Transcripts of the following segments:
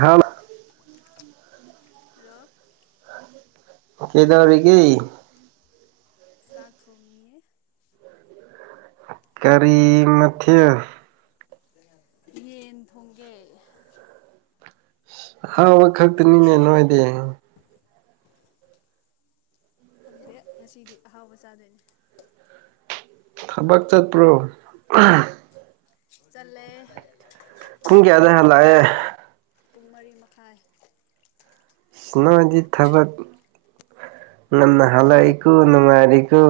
ꯍꯥꯎ ꯂꯣ ꯍꯜꯂꯣ [inaudible] ꯀꯦꯗꯧꯔꯤꯒꯦ ꯆꯥꯛ ꯊꯣꯡꯉꯤ ꯀꯔꯤ ꯃꯊꯦꯜ ꯌꯦꯟ ꯊꯣꯡꯒꯦ ꯑꯍꯥꯎ ꯈꯛꯇꯅꯤꯅꯦ ꯅꯣꯏꯗꯤ ꯈꯪꯗꯦ ꯉꯁꯤꯗꯤ ꯑꯍꯥꯎꯕ ꯆꯥꯗꯣꯏꯟ ꯊꯕꯛ ꯆꯠꯄ꯭ꯔꯣ ꯆꯜꯂꯦ ꯄꯨꯨꯡ ꯀꯌꯥꯗ ꯍꯥꯂꯛꯑꯦ ꯄꯨꯡ ꯃꯔꯤ ꯃꯈꯥꯏ ꯏꯁꯅꯣꯗꯤ ꯊꯕꯛ ꯉꯟꯅ ꯍꯜꯂꯛꯏꯀꯣ ꯅꯨꯡꯉꯥꯏꯔꯤꯀꯣ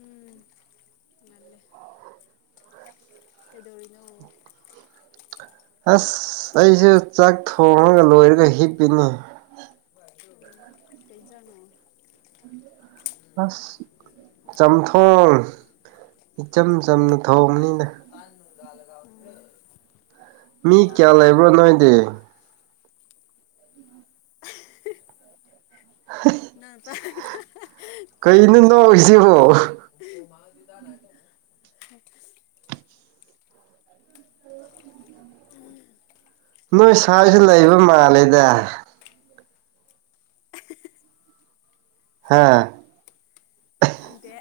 ꯎꯝ ꯉꯜꯂꯦ ꯀꯩꯗꯧꯔꯤꯅꯣ ꯑꯁ ꯑꯩꯁꯦ ꯆꯥꯛ ꯊꯣꯡꯉꯥꯒ ꯂꯣꯏꯔꯒ ꯍꯤꯞꯄꯤꯅꯤ [unintelligible] ꯀꯩ ꯏꯟꯖꯅꯣ ꯑꯁ ꯆꯝꯊꯣꯡ ꯏꯆꯝ ꯆꯝꯅ ꯇꯟ ꯊꯣꯡꯕꯅꯤꯅ ꯇꯥꯟ ꯒꯥꯂꯒ ꯎꯔꯦ ꯃꯤ ꯀꯌꯥ ꯂꯩꯕ꯭ꯔꯣ ꯅꯣꯏꯗꯤ ꯍꯩ [unintelligible] ꯀꯩꯅꯣ ꯅꯣꯛꯏꯁꯤꯕꯣ [unintelligible] [unintelligible] ꯅꯣꯏ ꯁꯥꯏꯖꯨ ꯂꯩꯕ ꯃꯥꯜꯂꯦꯗ ꯍꯥꯥ ꯈꯪꯗꯦ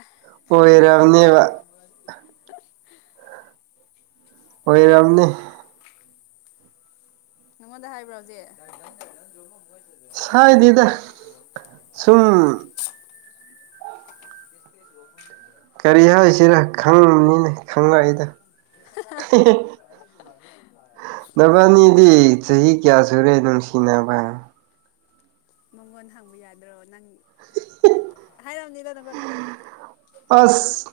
ꯑ ꯈꯟꯅꯤꯡꯕ ꯑꯣꯏꯔꯝꯅꯦꯕ ꯈꯟꯖꯧꯔꯣ ꯑꯣꯏꯔꯝꯅꯤ ꯅꯉꯣꯟꯗ ꯍꯥꯏꯕ꯭ꯔꯣ ꯍꯧꯖꯤ ꯁꯥꯏꯗꯦꯗ [unintelligible] [unintelligible] ꯁꯨꯝ [unintelligible] ꯀꯔꯤ ꯍꯥꯏꯁꯤꯔ ꯈꯪꯅꯤꯡꯅꯤꯅꯦ [unintelligible] ꯅꯕꯥꯅꯤꯗꯤ ꯆꯍꯤ ꯀꯌꯥ ꯁꯨꯔꯦ ꯅꯨꯡꯁꯤꯅꯕ ꯃꯡꯉꯣꯟ ꯍꯪꯕ ꯌꯥꯗ꯭ꯔꯣ ꯅꯪ ꯍꯥꯏꯔꯝꯅꯤꯗ ꯅꯥꯉꯣꯟꯗ ꯑꯁ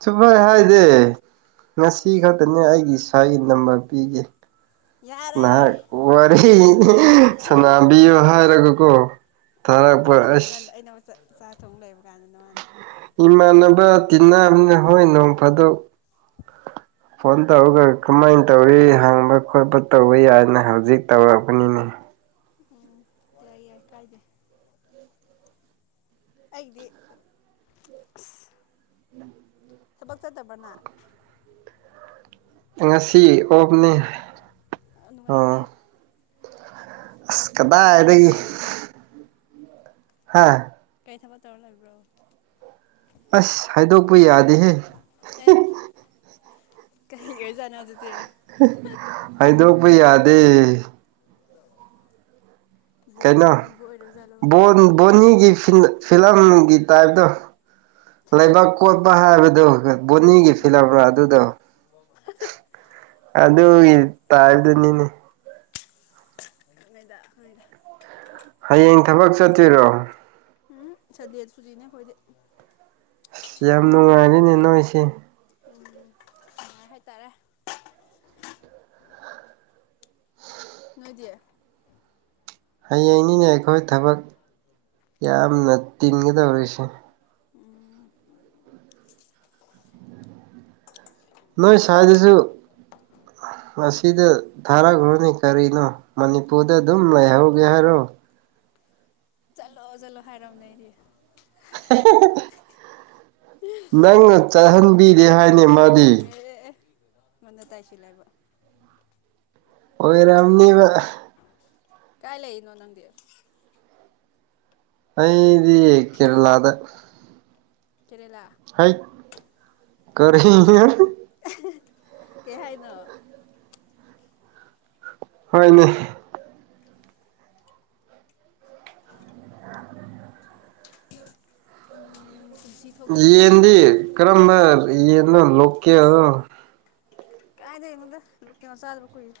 ꯁꯨꯝꯕ꯭ꯔꯣ ꯑꯩꯍꯥꯏꯗꯦ ꯉꯁꯤ ꯏꯁ ꯈꯛꯇꯅꯦ ꯑꯩꯒꯤ ꯏꯁꯥꯒꯤ ꯅꯝꯕꯔ ꯄꯤꯒꯦ ꯌꯥꯔꯦ ꯅꯍꯥꯛ ꯋꯥꯔꯤ ꯁꯅꯥꯕꯤꯌꯨ ꯍꯥꯏꯔꯒꯀꯣ ꯑꯥ ꯑꯗꯨꯒꯤꯅꯦ ꯊꯥꯔꯛꯄ ꯑꯩꯉꯣꯟꯗ ꯑꯁ ꯑꯩꯅ ꯋꯥ ꯆꯠ ꯆꯥꯛ ꯊꯣꯡ ꯂꯩꯕ ꯀꯥꯟꯗꯅ ꯃꯥꯅ ꯏꯃꯥꯟꯅꯕ ꯇꯤꯟꯅꯕꯅꯤꯅ [unintelligible] ꯍꯣꯏ ꯅꯣꯡ ꯐꯥꯗꯣꯛ [inaudible] ꯐꯣꯟ ꯇꯧꯔꯒ ꯀꯃꯥꯏꯅ ꯇꯧꯔꯤ ꯍꯥꯡꯕ ꯈꯣꯠꯄ ꯇꯧꯕ ꯌꯥꯏꯅ ꯍꯧꯖꯤꯛ ꯇꯧꯔꯛꯄꯅꯤꯅꯦ ꯎꯝ ꯂꯩꯌꯥ ꯀꯥꯏꯗꯦ ꯑꯩꯗꯤ ꯊꯕꯛ ꯆꯠꯇꯕꯅ ꯉꯁꯤ ꯑꯣꯞꯅꯤ ꯑꯣ ꯅꯨꯡꯉꯥꯏꯅꯦ [unintelligible] ꯑꯁ ꯀꯩ ꯊꯕꯛ ꯀꯗꯥꯏꯗꯒꯤ ꯇꯧꯔ ꯂꯩꯕ꯭ꯔꯣ ꯍꯥꯥ ꯀꯩ ꯊꯕꯛ ꯇꯧꯔ ꯂꯩꯕ꯭ꯔꯣ ꯑꯁ ꯍꯥꯏꯗꯣꯛꯄ ꯌꯥꯗꯦꯍꯦ ꯑꯦ ꯀꯩꯒꯤ ꯑꯣꯏꯖꯥꯠꯅꯣ ꯑꯗꯨꯗꯤ ꯍꯥꯏꯗꯣꯛꯄ ꯌꯥꯗꯦ [unintelligible] ꯀꯩꯅꯣ ꯑꯔꯨꯕ ꯑꯣꯏꯔꯕꯖꯥꯠꯂꯣ ꯕꯣꯟ ꯕꯣꯅꯤꯒꯤ [unintelligible] ꯐꯤꯂꯝꯒꯤ ꯇꯥꯏꯞꯇꯣ ꯂꯩꯕꯥꯛ ꯀꯣꯠꯄ ꯍꯥꯏꯕꯗꯣ [unintelligible] ꯕꯣꯅꯤꯒꯤ ꯎꯝ ꯐꯤꯂꯝꯔ ꯑꯗꯨꯗꯣ [unintelligible] ꯑꯗꯨꯒꯤ ꯇꯥꯢꯞꯇꯨꯅꯤꯅꯦ [unintelligible] ꯍꯌꯦꯡ ꯊꯕꯛ ꯆꯠꯇꯣꯏꯔꯣ [unintelligible] ꯁꯟꯗꯦ ꯁꯨꯇꯤꯅꯦ ꯑꯈꯣꯏꯗꯤ ꯑꯁ ꯌꯥꯝ ꯅꯨꯡꯉꯥꯏꯔꯤꯅꯦ ꯅꯣꯏꯁꯦ ꯎꯝ ꯅꯨꯉꯥꯢ ꯍꯥꯏꯇꯥꯔꯦ ꯅꯣꯏꯗꯤ ꯍꯌꯦꯡꯅꯤꯅꯦ ꯑꯩꯈꯣꯏ ꯊꯕꯛ ꯌꯥꯝꯅ ꯇꯤꯟꯒꯗꯧꯔꯤꯁꯦ ꯎꯝ ꯅꯣꯏ ꯁꯨꯋꯥꯏꯗꯁꯨ ꯑꯁꯤꯗ ꯊꯥꯔꯛꯔꯣꯅꯦ ꯀꯔꯤꯅꯣ ꯃꯅꯤꯄꯨꯔꯗ ꯑꯗꯨꯝ ꯂꯩꯍꯧꯒꯦ ꯍꯥꯏꯔꯣ ꯆꯠꯂꯣ ꯆꯠꯂꯣ ꯍꯥꯏꯔꯝꯅꯦ ꯑꯩꯗꯤ [unintelligible] ꯅꯪꯅ ꯆꯍꯟꯕꯤꯔꯦ ꯍꯥꯏꯅꯦ ꯃꯥꯗꯤ ꯑꯦ ꯑꯦ ꯑꯦ ꯑꯩꯉꯣꯟꯗ ꯇꯥꯏꯁꯤꯂꯦꯏꯕ ꯑꯣꯏꯔꯝꯅꯤꯕ ꯀꯥꯏ ꯂꯩꯏ ꯅꯣ ꯅꯪꯗꯤ ꯑꯩꯗꯤ ꯀꯦꯔꯂꯥꯗ ꯀꯦꯔꯦꯂꯥ ꯍꯩꯠ ꯀꯔꯤꯅꯣ ꯀꯩꯍꯥꯏꯅꯣ ꯍꯣꯏꯅꯦ ꯎꯝ [unintelligible] ꯌꯦꯟꯗꯤ ꯀꯔꯝꯕ ꯌꯦꯟꯅꯣ ꯂꯣꯀꯦꯜꯂꯣ ꯀꯥꯏꯗꯩꯅꯣꯗ ꯂꯣꯀꯦꯜ ꯆꯥꯗꯕ ꯀꯨꯏꯔꯦ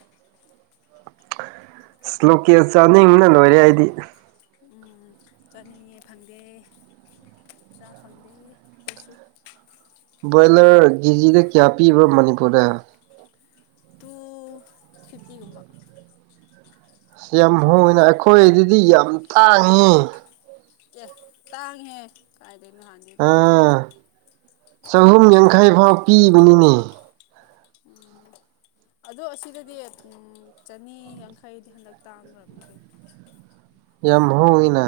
[unintelligible] ꯂꯣꯀꯦꯜ ꯆꯥꯅꯤꯡꯕꯅ ꯂꯣꯏꯔꯦ ꯑꯩꯗꯤ ꯎꯝ ꯆꯥꯅꯤꯡꯉꯦ ꯐꯪꯗꯦ ꯆꯥ ꯐꯪꯗꯦ ꯈꯣꯏꯁꯨ ꯕꯣꯏꯂꯔ ꯀꯦꯖꯤꯗ ꯀ꯭ꯌꯥ ꯄꯤꯕ꯭ꯔꯥ ꯃꯅꯤꯄꯨꯔꯗ ꯇꯨ ꯐꯤꯐꯇꯤꯒꯨꯝꯕ [unintelligible] ꯌꯥꯝ ꯍꯣꯡꯉꯦꯅ ꯑꯩꯈꯣꯏꯗꯗꯤ ꯌꯥꯝ ꯇꯥꯡꯉꯦ ꯑꯦ ꯇꯥꯡꯉꯦꯍꯦ ꯀꯥꯏꯗꯩꯅꯣꯍꯥꯟꯗꯤ ꯑꯗꯨꯃꯥꯏ ꯌꯧꯗꯦꯍꯦ꯫ ꯑꯥ ꯆꯍꯨꯝ ꯌꯥꯡꯈꯩꯐꯥꯎ ꯄꯤꯕꯅꯤꯅꯦ꯫ ꯎꯝ ꯑꯗꯣ ꯑꯁꯤꯗꯗꯤ ꯎꯝ ꯆꯅꯤ ꯌꯥꯡꯈꯩꯗꯤ ꯍꯟꯗꯛ ꯇꯥꯡꯒ꯭ꯔꯕꯅꯤ ꯀꯩꯅꯣ꯫ ꯌꯥꯝ ꯍꯣꯡꯉꯤꯅ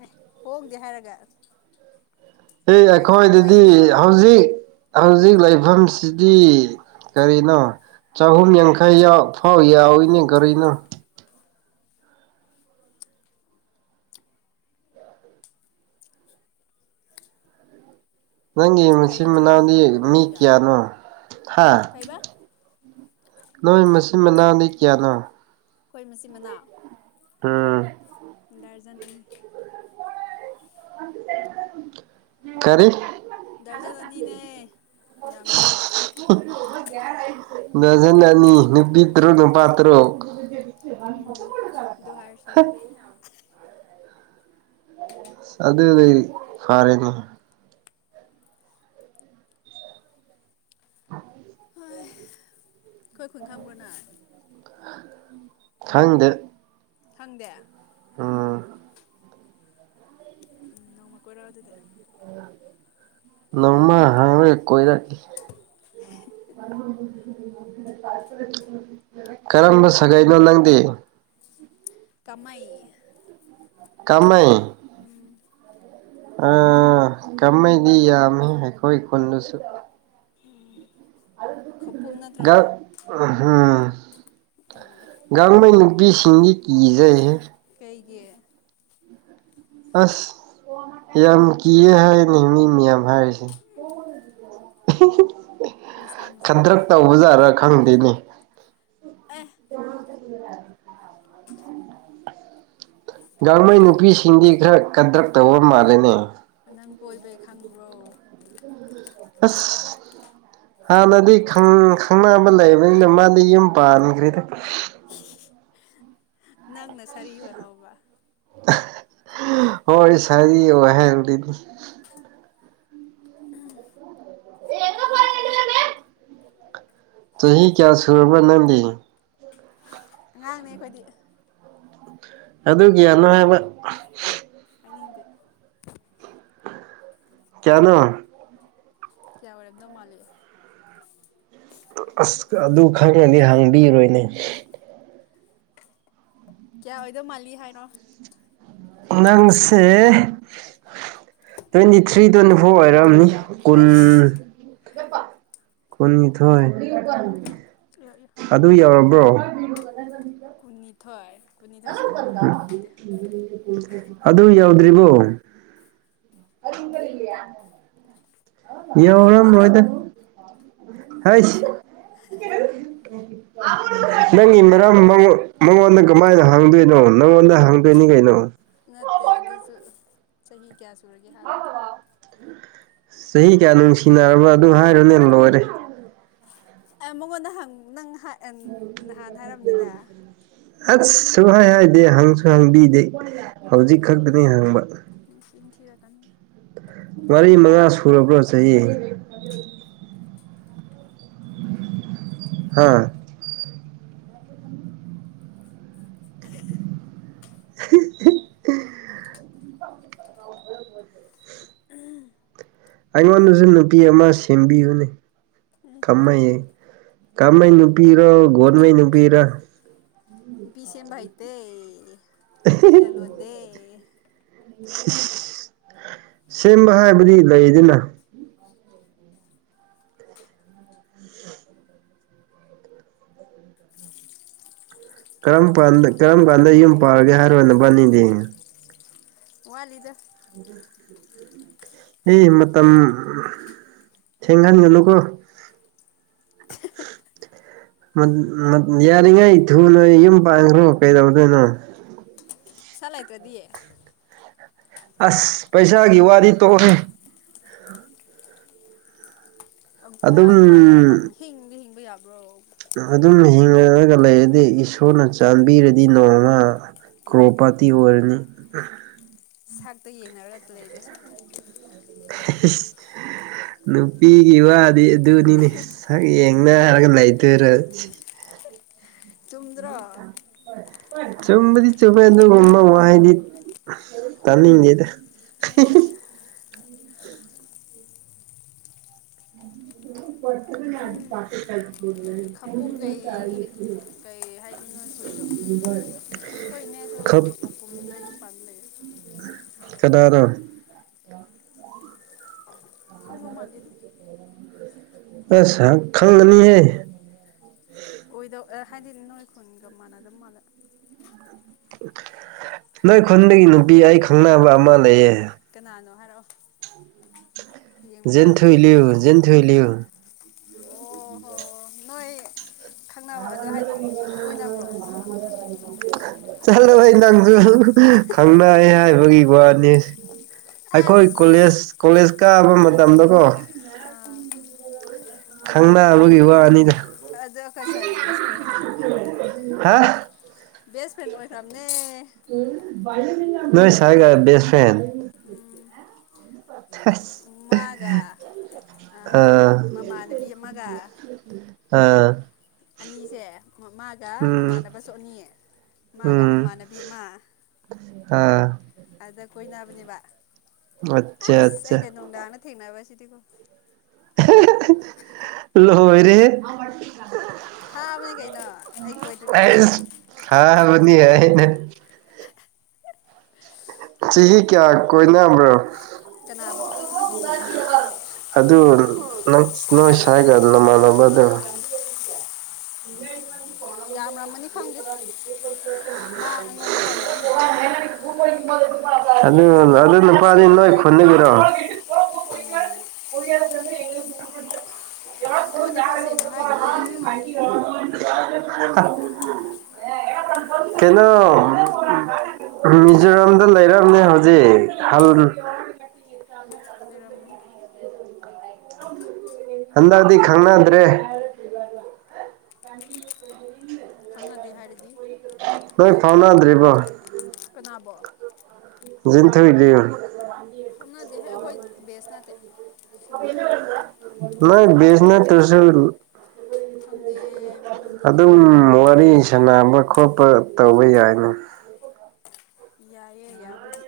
ꯑꯦ ꯍꯣꯗꯦ ꯍꯥꯏꯔꯒ ꯑꯦ ꯅꯣꯏꯗꯤ ꯑꯩꯈꯣꯏꯗꯗꯤ ꯅꯣꯏꯒꯤꯗꯤ ꯍꯣꯡꯔꯝꯅꯤ ꯍꯧꯖꯤꯛ ꯍꯧꯖꯤꯛ ꯂꯩꯕꯝꯁꯤꯗꯤ ꯀꯔꯤꯅꯣ ꯆꯍꯨꯝ ꯌꯥꯡꯈꯩ ꯌꯥꯎ ꯐꯥꯎ ꯌꯥꯎꯋꯤꯅꯦ ꯀꯔꯤꯅꯣ꯫ ꯅꯪꯒꯤ ꯀꯩ ꯃꯆꯤꯟ ꯏꯟꯁꯥꯡꯅ ꯃꯅꯥꯎꯗꯤ ꯍꯣꯡꯕ꯭ꯔꯣ ꯃꯤ ꯅꯣꯏꯗ ꯀꯌꯥꯅꯣ ꯍꯥ ꯀꯩꯕ ꯅꯣꯏ ꯃꯆꯤꯟ ꯃꯅꯥꯎꯅꯤ ꯀꯌꯅꯣ ꯈꯣꯏ ꯃꯆꯤꯟ ꯃꯅꯥꯎ ꯎꯝ ꯗꯔꯖꯟ ꯑꯅꯤ ꯀꯔꯤ ꯗꯔꯖꯟ ꯑꯅꯤꯅꯦ ꯌꯥꯝꯃꯦ ꯗꯔꯖꯟ ꯑꯅꯤ ꯅꯨꯄꯤ ꯇꯔꯨꯛ ꯎꯝ ꯅꯨꯄꯥ ꯇꯔꯨꯛ ꯎꯝ ꯗꯨ ꯍꯥꯏꯔꯁꯨ ꯌꯥꯔꯦ ꯑꯗꯨꯗꯤ ꯐꯔꯦꯗꯣ ꯈꯣꯏ ꯈꯨꯟ ꯈꯪꯕ꯭ꯔꯣ ꯅꯪ ꯈꯪꯗꯦ ꯈꯪꯗꯦ ꯎꯝ ꯎꯝ ꯅꯣꯡꯃꯀꯣꯏꯔꯛ ꯑꯣ ꯑꯗꯨꯗꯤ ꯅꯣꯡꯃ ꯍꯥꯡꯂꯦ ꯀꯣꯏꯔꯛꯀꯦ ꯀꯔꯝꯕ ꯁꯥꯒꯩꯅꯣ ꯅꯪꯗꯤ ꯀꯃꯩꯏ ꯀꯃꯩ ꯎꯝ ꯑꯥ ꯀꯝꯃꯩꯗꯤ ꯌꯥꯝꯃꯤ ꯑꯩꯈꯣꯏ ꯈꯨꯟꯗꯁꯨ ꯈꯧꯄꯨꯝ ꯅꯠꯇ꯭ꯔꯣ ꯒꯛ ꯅꯣꯏ ꯎꯝ ꯒꯥꯡꯃꯩꯅꯨꯄꯤꯁꯤꯡꯗꯤ ꯀꯤꯖꯩꯍꯦ ꯀꯩꯒꯤ ꯑꯁ ꯌꯥꯝ ꯀꯤꯌꯦ ꯍꯥꯏꯅꯦ ꯃꯤ ꯃꯌꯥꯝ ꯍꯥꯏꯔꯤꯁꯦ꯫ ꯃꯁꯥ ꯃꯁꯥꯗ ꯈꯗ꯭ꯔꯛ ꯂꯩ ꯀꯩꯅꯣ ꯇꯧꯕꯖꯥꯔꯥ ꯈꯪꯗꯦꯅꯦ ꯑꯦ [inaudible] ꯒꯥꯡꯃꯩ ꯅꯪ ꯅꯨꯄꯤꯁꯤꯡꯗꯤ ꯈꯔ ꯈꯗ꯭ꯔꯛ ꯇꯧꯕ ꯃꯥꯜꯂꯦꯅꯦ꯫ ꯅꯪ ꯀꯣꯏꯕꯩ ꯈꯪꯕ꯭ꯔꯣ ꯑꯁ ꯍꯥꯟꯅꯗꯤ ꯈꯪ ꯈꯪꯅꯕ ꯂꯩꯕꯅꯤꯅ ꯃꯥꯗꯤ ꯌꯨꯝ ꯄꯥꯟꯈ꯭ꯔꯦꯗ ꯅꯪꯅ ꯁꯥꯔꯤ ꯑꯣꯏ ꯍꯧꯕ ꯍꯣꯏ ꯁꯔꯤ ꯑꯣꯏꯍꯟꯕꯤꯅꯤ ꯆꯍꯤ ꯀꯌꯥ ꯁꯨꯔꯕ꯭ꯔ ꯅꯪꯗꯤ ꯑꯉꯥꯡꯅꯦ ꯑꯈꯣꯏꯗꯤ ꯑꯗꯨꯒꯤꯌꯥꯅꯣ ꯍꯥꯏꯕ ꯍꯥꯏꯅꯤꯡꯗꯦ ꯀ꯭ꯌꯥꯅꯣ ꯀꯌꯥ ꯑꯣꯏꯔꯝꯗꯧ ꯃꯥꯜꯂꯤ ꯑꯁ ꯑꯗꯨ ꯈꯪꯉꯦꯗꯤ ꯍꯪꯕꯤꯔꯣꯏꯅꯦ ꯀꯌꯥ ꯑꯣꯏꯗꯧ ꯃꯥꯜꯂꯤ ꯍꯥꯏꯔꯛꯑꯣ ꯅꯪꯁꯦ ꯇ꯭ꯋꯦꯟꯇꯤ ꯊ꯭ꯔꯤ ꯇ꯭ꯋꯦꯟꯇꯤ ꯐꯣꯔ ꯑꯣꯏꯔꯝꯅꯤ ꯀꯨꯟ ꯑꯩꯁ ꯀꯨꯟꯅꯤꯊꯣꯏ ꯏꯌꯣ ꯏꯌꯣ ꯑꯗꯨ ꯌꯧꯔꯕ꯭ꯔꯣ ꯀꯨꯟꯅꯤꯊꯣꯏ ꯀꯨꯟꯅꯤꯊꯣꯏꯁꯤ ꯀꯌꯥ ꯅꯣ ꯑꯩꯈꯪꯗꯦ ꯑꯗꯨ ꯌꯧꯗ꯭ꯔꯤꯕꯣ ꯑꯗꯨ [unintelligible] ꯍꯪꯉꯣ ꯌꯧꯔꯦ ꯃꯉꯣꯟꯗ ꯃꯣꯏꯗ ꯍꯥꯏꯁ [unintelligible] ꯅꯪꯒꯤ ꯃꯔꯝ ꯃꯉꯣꯟ ꯃꯉꯣꯟꯗ ꯀꯃꯥꯏꯅ ꯍꯡꯗꯣꯏꯅꯣ ꯅꯪꯉꯣꯟꯗ ꯍꯡꯗꯣꯏꯅꯤ ꯀꯩꯅꯣ ꯅꯠꯇꯦ ꯑꯗꯨꯁꯨ ꯆꯍꯤ ꯀꯌꯥ ꯁꯨꯔꯒꯦ ꯍꯥꯏꯕ ꯆꯍꯤ ꯀꯌꯥ ꯅꯨꯡꯁꯤꯅꯔꯕ ꯑꯗꯨ ꯍꯥꯏꯔꯣꯅꯦ ꯂꯣꯏꯔꯦ ꯑꯦ ꯃꯉꯣꯟꯗ ꯍꯡ ꯅꯪ ꯍꯥꯏ ꯅꯍꯥꯟ ꯍꯥꯏꯔꯝꯅꯤꯗ ꯑꯁ ꯁꯨꯡ ꯍꯥꯏ ꯍꯥꯏꯗꯦ ꯍꯪꯁꯨ ꯍꯪꯕꯤꯗꯦ ꯍꯧꯖꯤꯛ ꯈꯛꯇꯅꯦ ꯍꯪꯕ ꯅꯆꯤꯟ ꯊꯤꯔꯛꯀꯅꯨ ꯃꯔꯤ ꯃꯉꯥ ꯁꯨꯔꯕ꯭ꯔꯣ ꯆꯍꯤ ꯍꯥꯥ [unintelligible] [unintelligible] ꯑꯩꯉꯣꯟꯗꯁꯨ ꯅꯨꯄꯤ ꯑꯃ ꯁꯦꯝꯕꯤꯌꯨꯅꯦ ꯀꯝꯃꯩ ꯀꯝꯃꯩ ꯅꯨꯄꯤꯔꯣ ꯒꯣꯟꯃꯩ ꯅꯨꯄꯤꯔ ꯅꯨꯄꯤ ꯁꯦꯝꯕꯥ ꯍꯩꯇꯦ ꯅꯨꯄꯤ ꯂꯂꯣꯟꯗꯦ ꯁꯦꯝꯕ ꯍꯥꯏꯕꯗꯤ ꯂꯩꯗꯅ ꯀꯔꯝ ꯄꯥꯟꯗ ꯀꯔꯝ ꯀꯥꯟꯗ ꯌꯨꯝ ꯄꯥꯔꯒꯦ ꯍꯥꯏꯔꯣ ꯅꯕꯥꯅꯤꯗꯤ ꯋꯥꯠ ꯂꯤꯗ [unintelligible] ꯑꯦ ꯃꯇꯝ ꯊꯦꯡꯍꯟꯒꯅꯨꯀꯣ [unintelligible] ꯌꯥꯔꯤꯉꯩ ꯊꯨꯅ ꯌꯨꯝ ꯄꯥꯟꯈ꯭ꯔꯣ ꯀꯩꯗꯧꯗꯣꯏꯅꯣ ꯄꯩꯁꯥ ꯂꯩ ꯇꯔꯥꯗꯤ ꯑꯁ ꯄꯩꯁꯥꯒꯤ ꯋꯥꯔꯤ ꯇꯣꯛꯑꯣꯍꯦ ꯄꯪ ꯑꯗꯨꯝ ꯄꯥꯟ ꯄꯥꯜꯂꯒ ꯄꯪ ꯍꯤꯡꯗ ꯍꯤꯡꯕ ꯌꯥꯕ꯭ꯔꯣ ꯑꯗꯨꯝꯅ ꯍꯤꯡꯉꯛꯑꯒ ꯂꯩꯔꯗꯤ ꯏꯁꯣꯔꯅ ꯆꯥꯟꯕꯤꯔꯗꯤ ꯅꯣꯡꯃ ꯎꯝ ꯀ꯭ꯔꯣꯄꯥꯇꯤ ꯑꯣꯏꯔꯅꯤ ꯁꯥꯛꯇꯣ ꯌꯦꯡꯅꯔꯒ ꯂꯩꯗꯣꯏ ꯁꯥ ꯂ [unintelligible] ꯅꯨꯄꯤꯒꯤ ꯋꯥꯗꯤ ꯑꯗꯨꯅꯤꯅꯦ ꯁꯛ ꯌꯦꯡꯅꯔꯒ ꯂꯩꯗꯣꯏꯔ ꯆꯨꯝꯗ꯭ꯔꯣ ꯆꯨꯝꯕꯗꯤ ꯆꯨꯝꯃꯦ ꯑꯗꯨꯒꯨꯝꯕ ꯋꯥꯍꯩꯗꯤ ꯇꯥꯅꯤꯡꯗꯦꯗ ꯎꯝ ꯈꯄꯨꯝ ꯀꯩ [unintelligible] ꯀꯩ [unintelligible] ꯑꯈꯣꯏꯅꯦꯁꯨ ꯈꯧꯄꯨꯝꯗ ꯌꯨꯝ ꯄꯥꯟꯕ ꯂꯩꯌꯦ ꯀꯗꯥꯔꯣ ꯈꯪꯗꯧ ꯃꯥꯥꯟꯗꯦꯅ [unintelligible] ꯈꯪꯒꯅꯤꯌꯦ ꯑꯣꯏꯗꯧ [unintelligible] ꯍꯥꯏꯗꯤ ꯅꯣꯏ ꯈꯨꯟꯒ ꯃꯥꯟꯅꯗꯕ ꯃꯥꯜꯂꯦ ꯅꯣꯏ ꯈꯨꯟꯗꯒꯤ ꯅꯨꯄꯤ ꯑꯩ ꯈꯪꯅꯕ ꯑꯃ ꯂꯩꯌꯦ ꯀꯅꯥꯅꯣ ꯍꯥꯏꯔꯛꯑꯣ ꯌꯦꯡꯕ ꯇꯥꯔꯦ ꯖꯤꯟꯊꯣꯢꯂ꯭ꯌꯨ ꯖꯤꯟꯊꯣꯢꯂ꯭ꯌꯨ ꯑꯣ ꯍꯣ ꯅꯣꯏ ꯈꯪꯅꯕ ꯑꯗꯣ ꯍꯥꯏꯗꯤ ꯀꯣꯏꯅꯕ꯭ꯔꯣ [unintelligible] ꯆꯠꯂꯣꯍꯦ ꯅꯪꯁꯨ ꯈꯪꯅꯩ ꯍꯥꯏꯕꯒꯤ ꯋꯥꯅꯤ ꯑꯩꯈꯣꯏ ꯑꯁ ꯀꯣꯂꯦꯖ ꯀꯣꯂꯦꯖ ꯀꯥꯕ ꯃꯇꯝꯗꯀꯣ ꯑꯥ ꯈꯪꯅꯥꯕꯒꯤ ꯋꯥꯅꯤꯗ ꯑꯗꯣ ꯑꯩꯈꯣꯏ ꯁꯥꯏꯒꯤ ꯕꯦꯁ ꯐ꯭ꯔꯦꯟ ꯍꯥ ꯕꯦꯁ ꯐ꯭ꯔꯦꯟ ꯑꯣꯏꯈ꯭ꯔꯝꯅꯦ [unintelligible] ꯅꯣꯏ ꯁꯥꯏꯒ ꯕꯦꯁ ꯐ꯭ꯔꯦꯟ ꯎꯝ [unintelligible] ꯃꯥꯒ ꯑ ꯑꯥ ꯃꯃꯥꯟꯅꯕꯤ ꯑꯃꯒ ꯑꯥ ꯑꯅꯤꯁꯦ ꯃꯥꯒ ꯎꯝ ꯃꯃꯥꯟꯅꯕꯁꯨ ꯑꯅꯤ ꯃꯥꯒ ꯎꯝ ꯃꯃꯥꯟꯅꯕꯤ ꯑꯃ ꯑꯥ ꯑꯗꯥ ꯀꯣꯏꯅꯕꯅꯦꯕ ꯑꯠꯆꯥ ꯑꯁ ꯑꯠꯆꯥ ꯑꯩꯅ ꯅꯨꯡꯗꯥꯡꯗ ꯊꯦꯡꯅꯕꯁꯤꯗꯤꯀꯣ ꯂꯣꯏꯔꯦꯍꯦ ꯐꯥꯕꯅꯦ ꯀꯩꯅꯣ ꯑꯩ ꯀꯣꯏꯗ꯭ꯔꯤꯀꯥꯟꯗ ꯐꯥꯕꯅꯤ ꯍꯥꯢꯅꯦꯍꯦ ꯆꯍꯤ ꯀ꯭ꯌꯥ ꯀꯣꯏꯅꯕ꯭ꯔꯣ ꯀꯅꯥꯕꯣ ꯑꯗꯨ [unintelligible] ꯅꯣꯏ ꯁꯥꯏꯒ ꯅꯃꯥꯟꯅꯕꯗꯣ [unintelligible] ꯌꯥꯝꯔꯝꯃꯅꯤ ꯈꯪꯗꯦ [unintelligible] ꯃꯥ ꯑꯩꯉꯣꯟꯗ ꯐꯥꯎ ꯂꯣꯠꯂꯤꯗ [unintelligible] ꯑꯗꯨ ꯁꯦꯡꯅ ꯑꯗꯨ ꯈꯣ ꯅꯨꯄꯥꯗꯤ ꯁꯦꯡꯅ ꯅꯣꯏ ꯍꯥꯏꯗꯤꯌꯦ ꯈꯨꯟꯗꯒꯤꯔꯣ [unintelligible] ꯎꯝ ꯑꯩꯉꯣꯟꯗꯐꯥꯎ ꯁꯦꯡꯅ ꯍꯥꯏꯗꯤꯌꯦ [unintelligible] [unintelligible] [unintelligible] ꯀꯩꯅꯣ [unintelligible] ꯃꯤꯖꯣꯔꯥꯝꯗ ꯂꯩꯔꯝꯅꯦ ꯍꯧꯖꯤꯛ ꯍꯜ ꯂꯩꯔꯝꯒꯅꯤ ꯍꯟꯗꯛꯗꯤ ꯈꯪꯅꯗ꯭ꯔꯦ [unintelligible] ꯑꯃꯗꯤ ꯍꯥꯏꯔꯗꯤ ꯅꯣꯏ ꯐꯥꯎꯅꯗ꯭ꯔꯤꯕꯣ ꯀꯅꯥꯕꯣ ꯂꯤꯟꯊꯣꯏꯂꯤꯌꯨ ꯐꯥꯎꯅꯗꯦꯍꯦ ꯑꯩꯈꯣꯏ ꯕꯦꯁ ꯅꯠꯇꯦ ꯁꯤꯅꯤꯌꯔꯅꯦ ꯅꯣꯏ ꯕꯦꯁ ꯅꯠꯇ꯭ꯔꯖꯨ ꯈꯪꯗꯦ ꯐꯥꯎꯅꯗꯤꯌꯦ ꯑꯗꯨꯝ ꯋꯥꯔꯤ ꯁꯅꯥꯕ ꯈꯣꯠꯄ ꯇꯧꯕ ꯌꯥꯏꯅꯦ ꯌꯥꯏꯌꯦ ꯌꯥꯕꯨꯗꯤ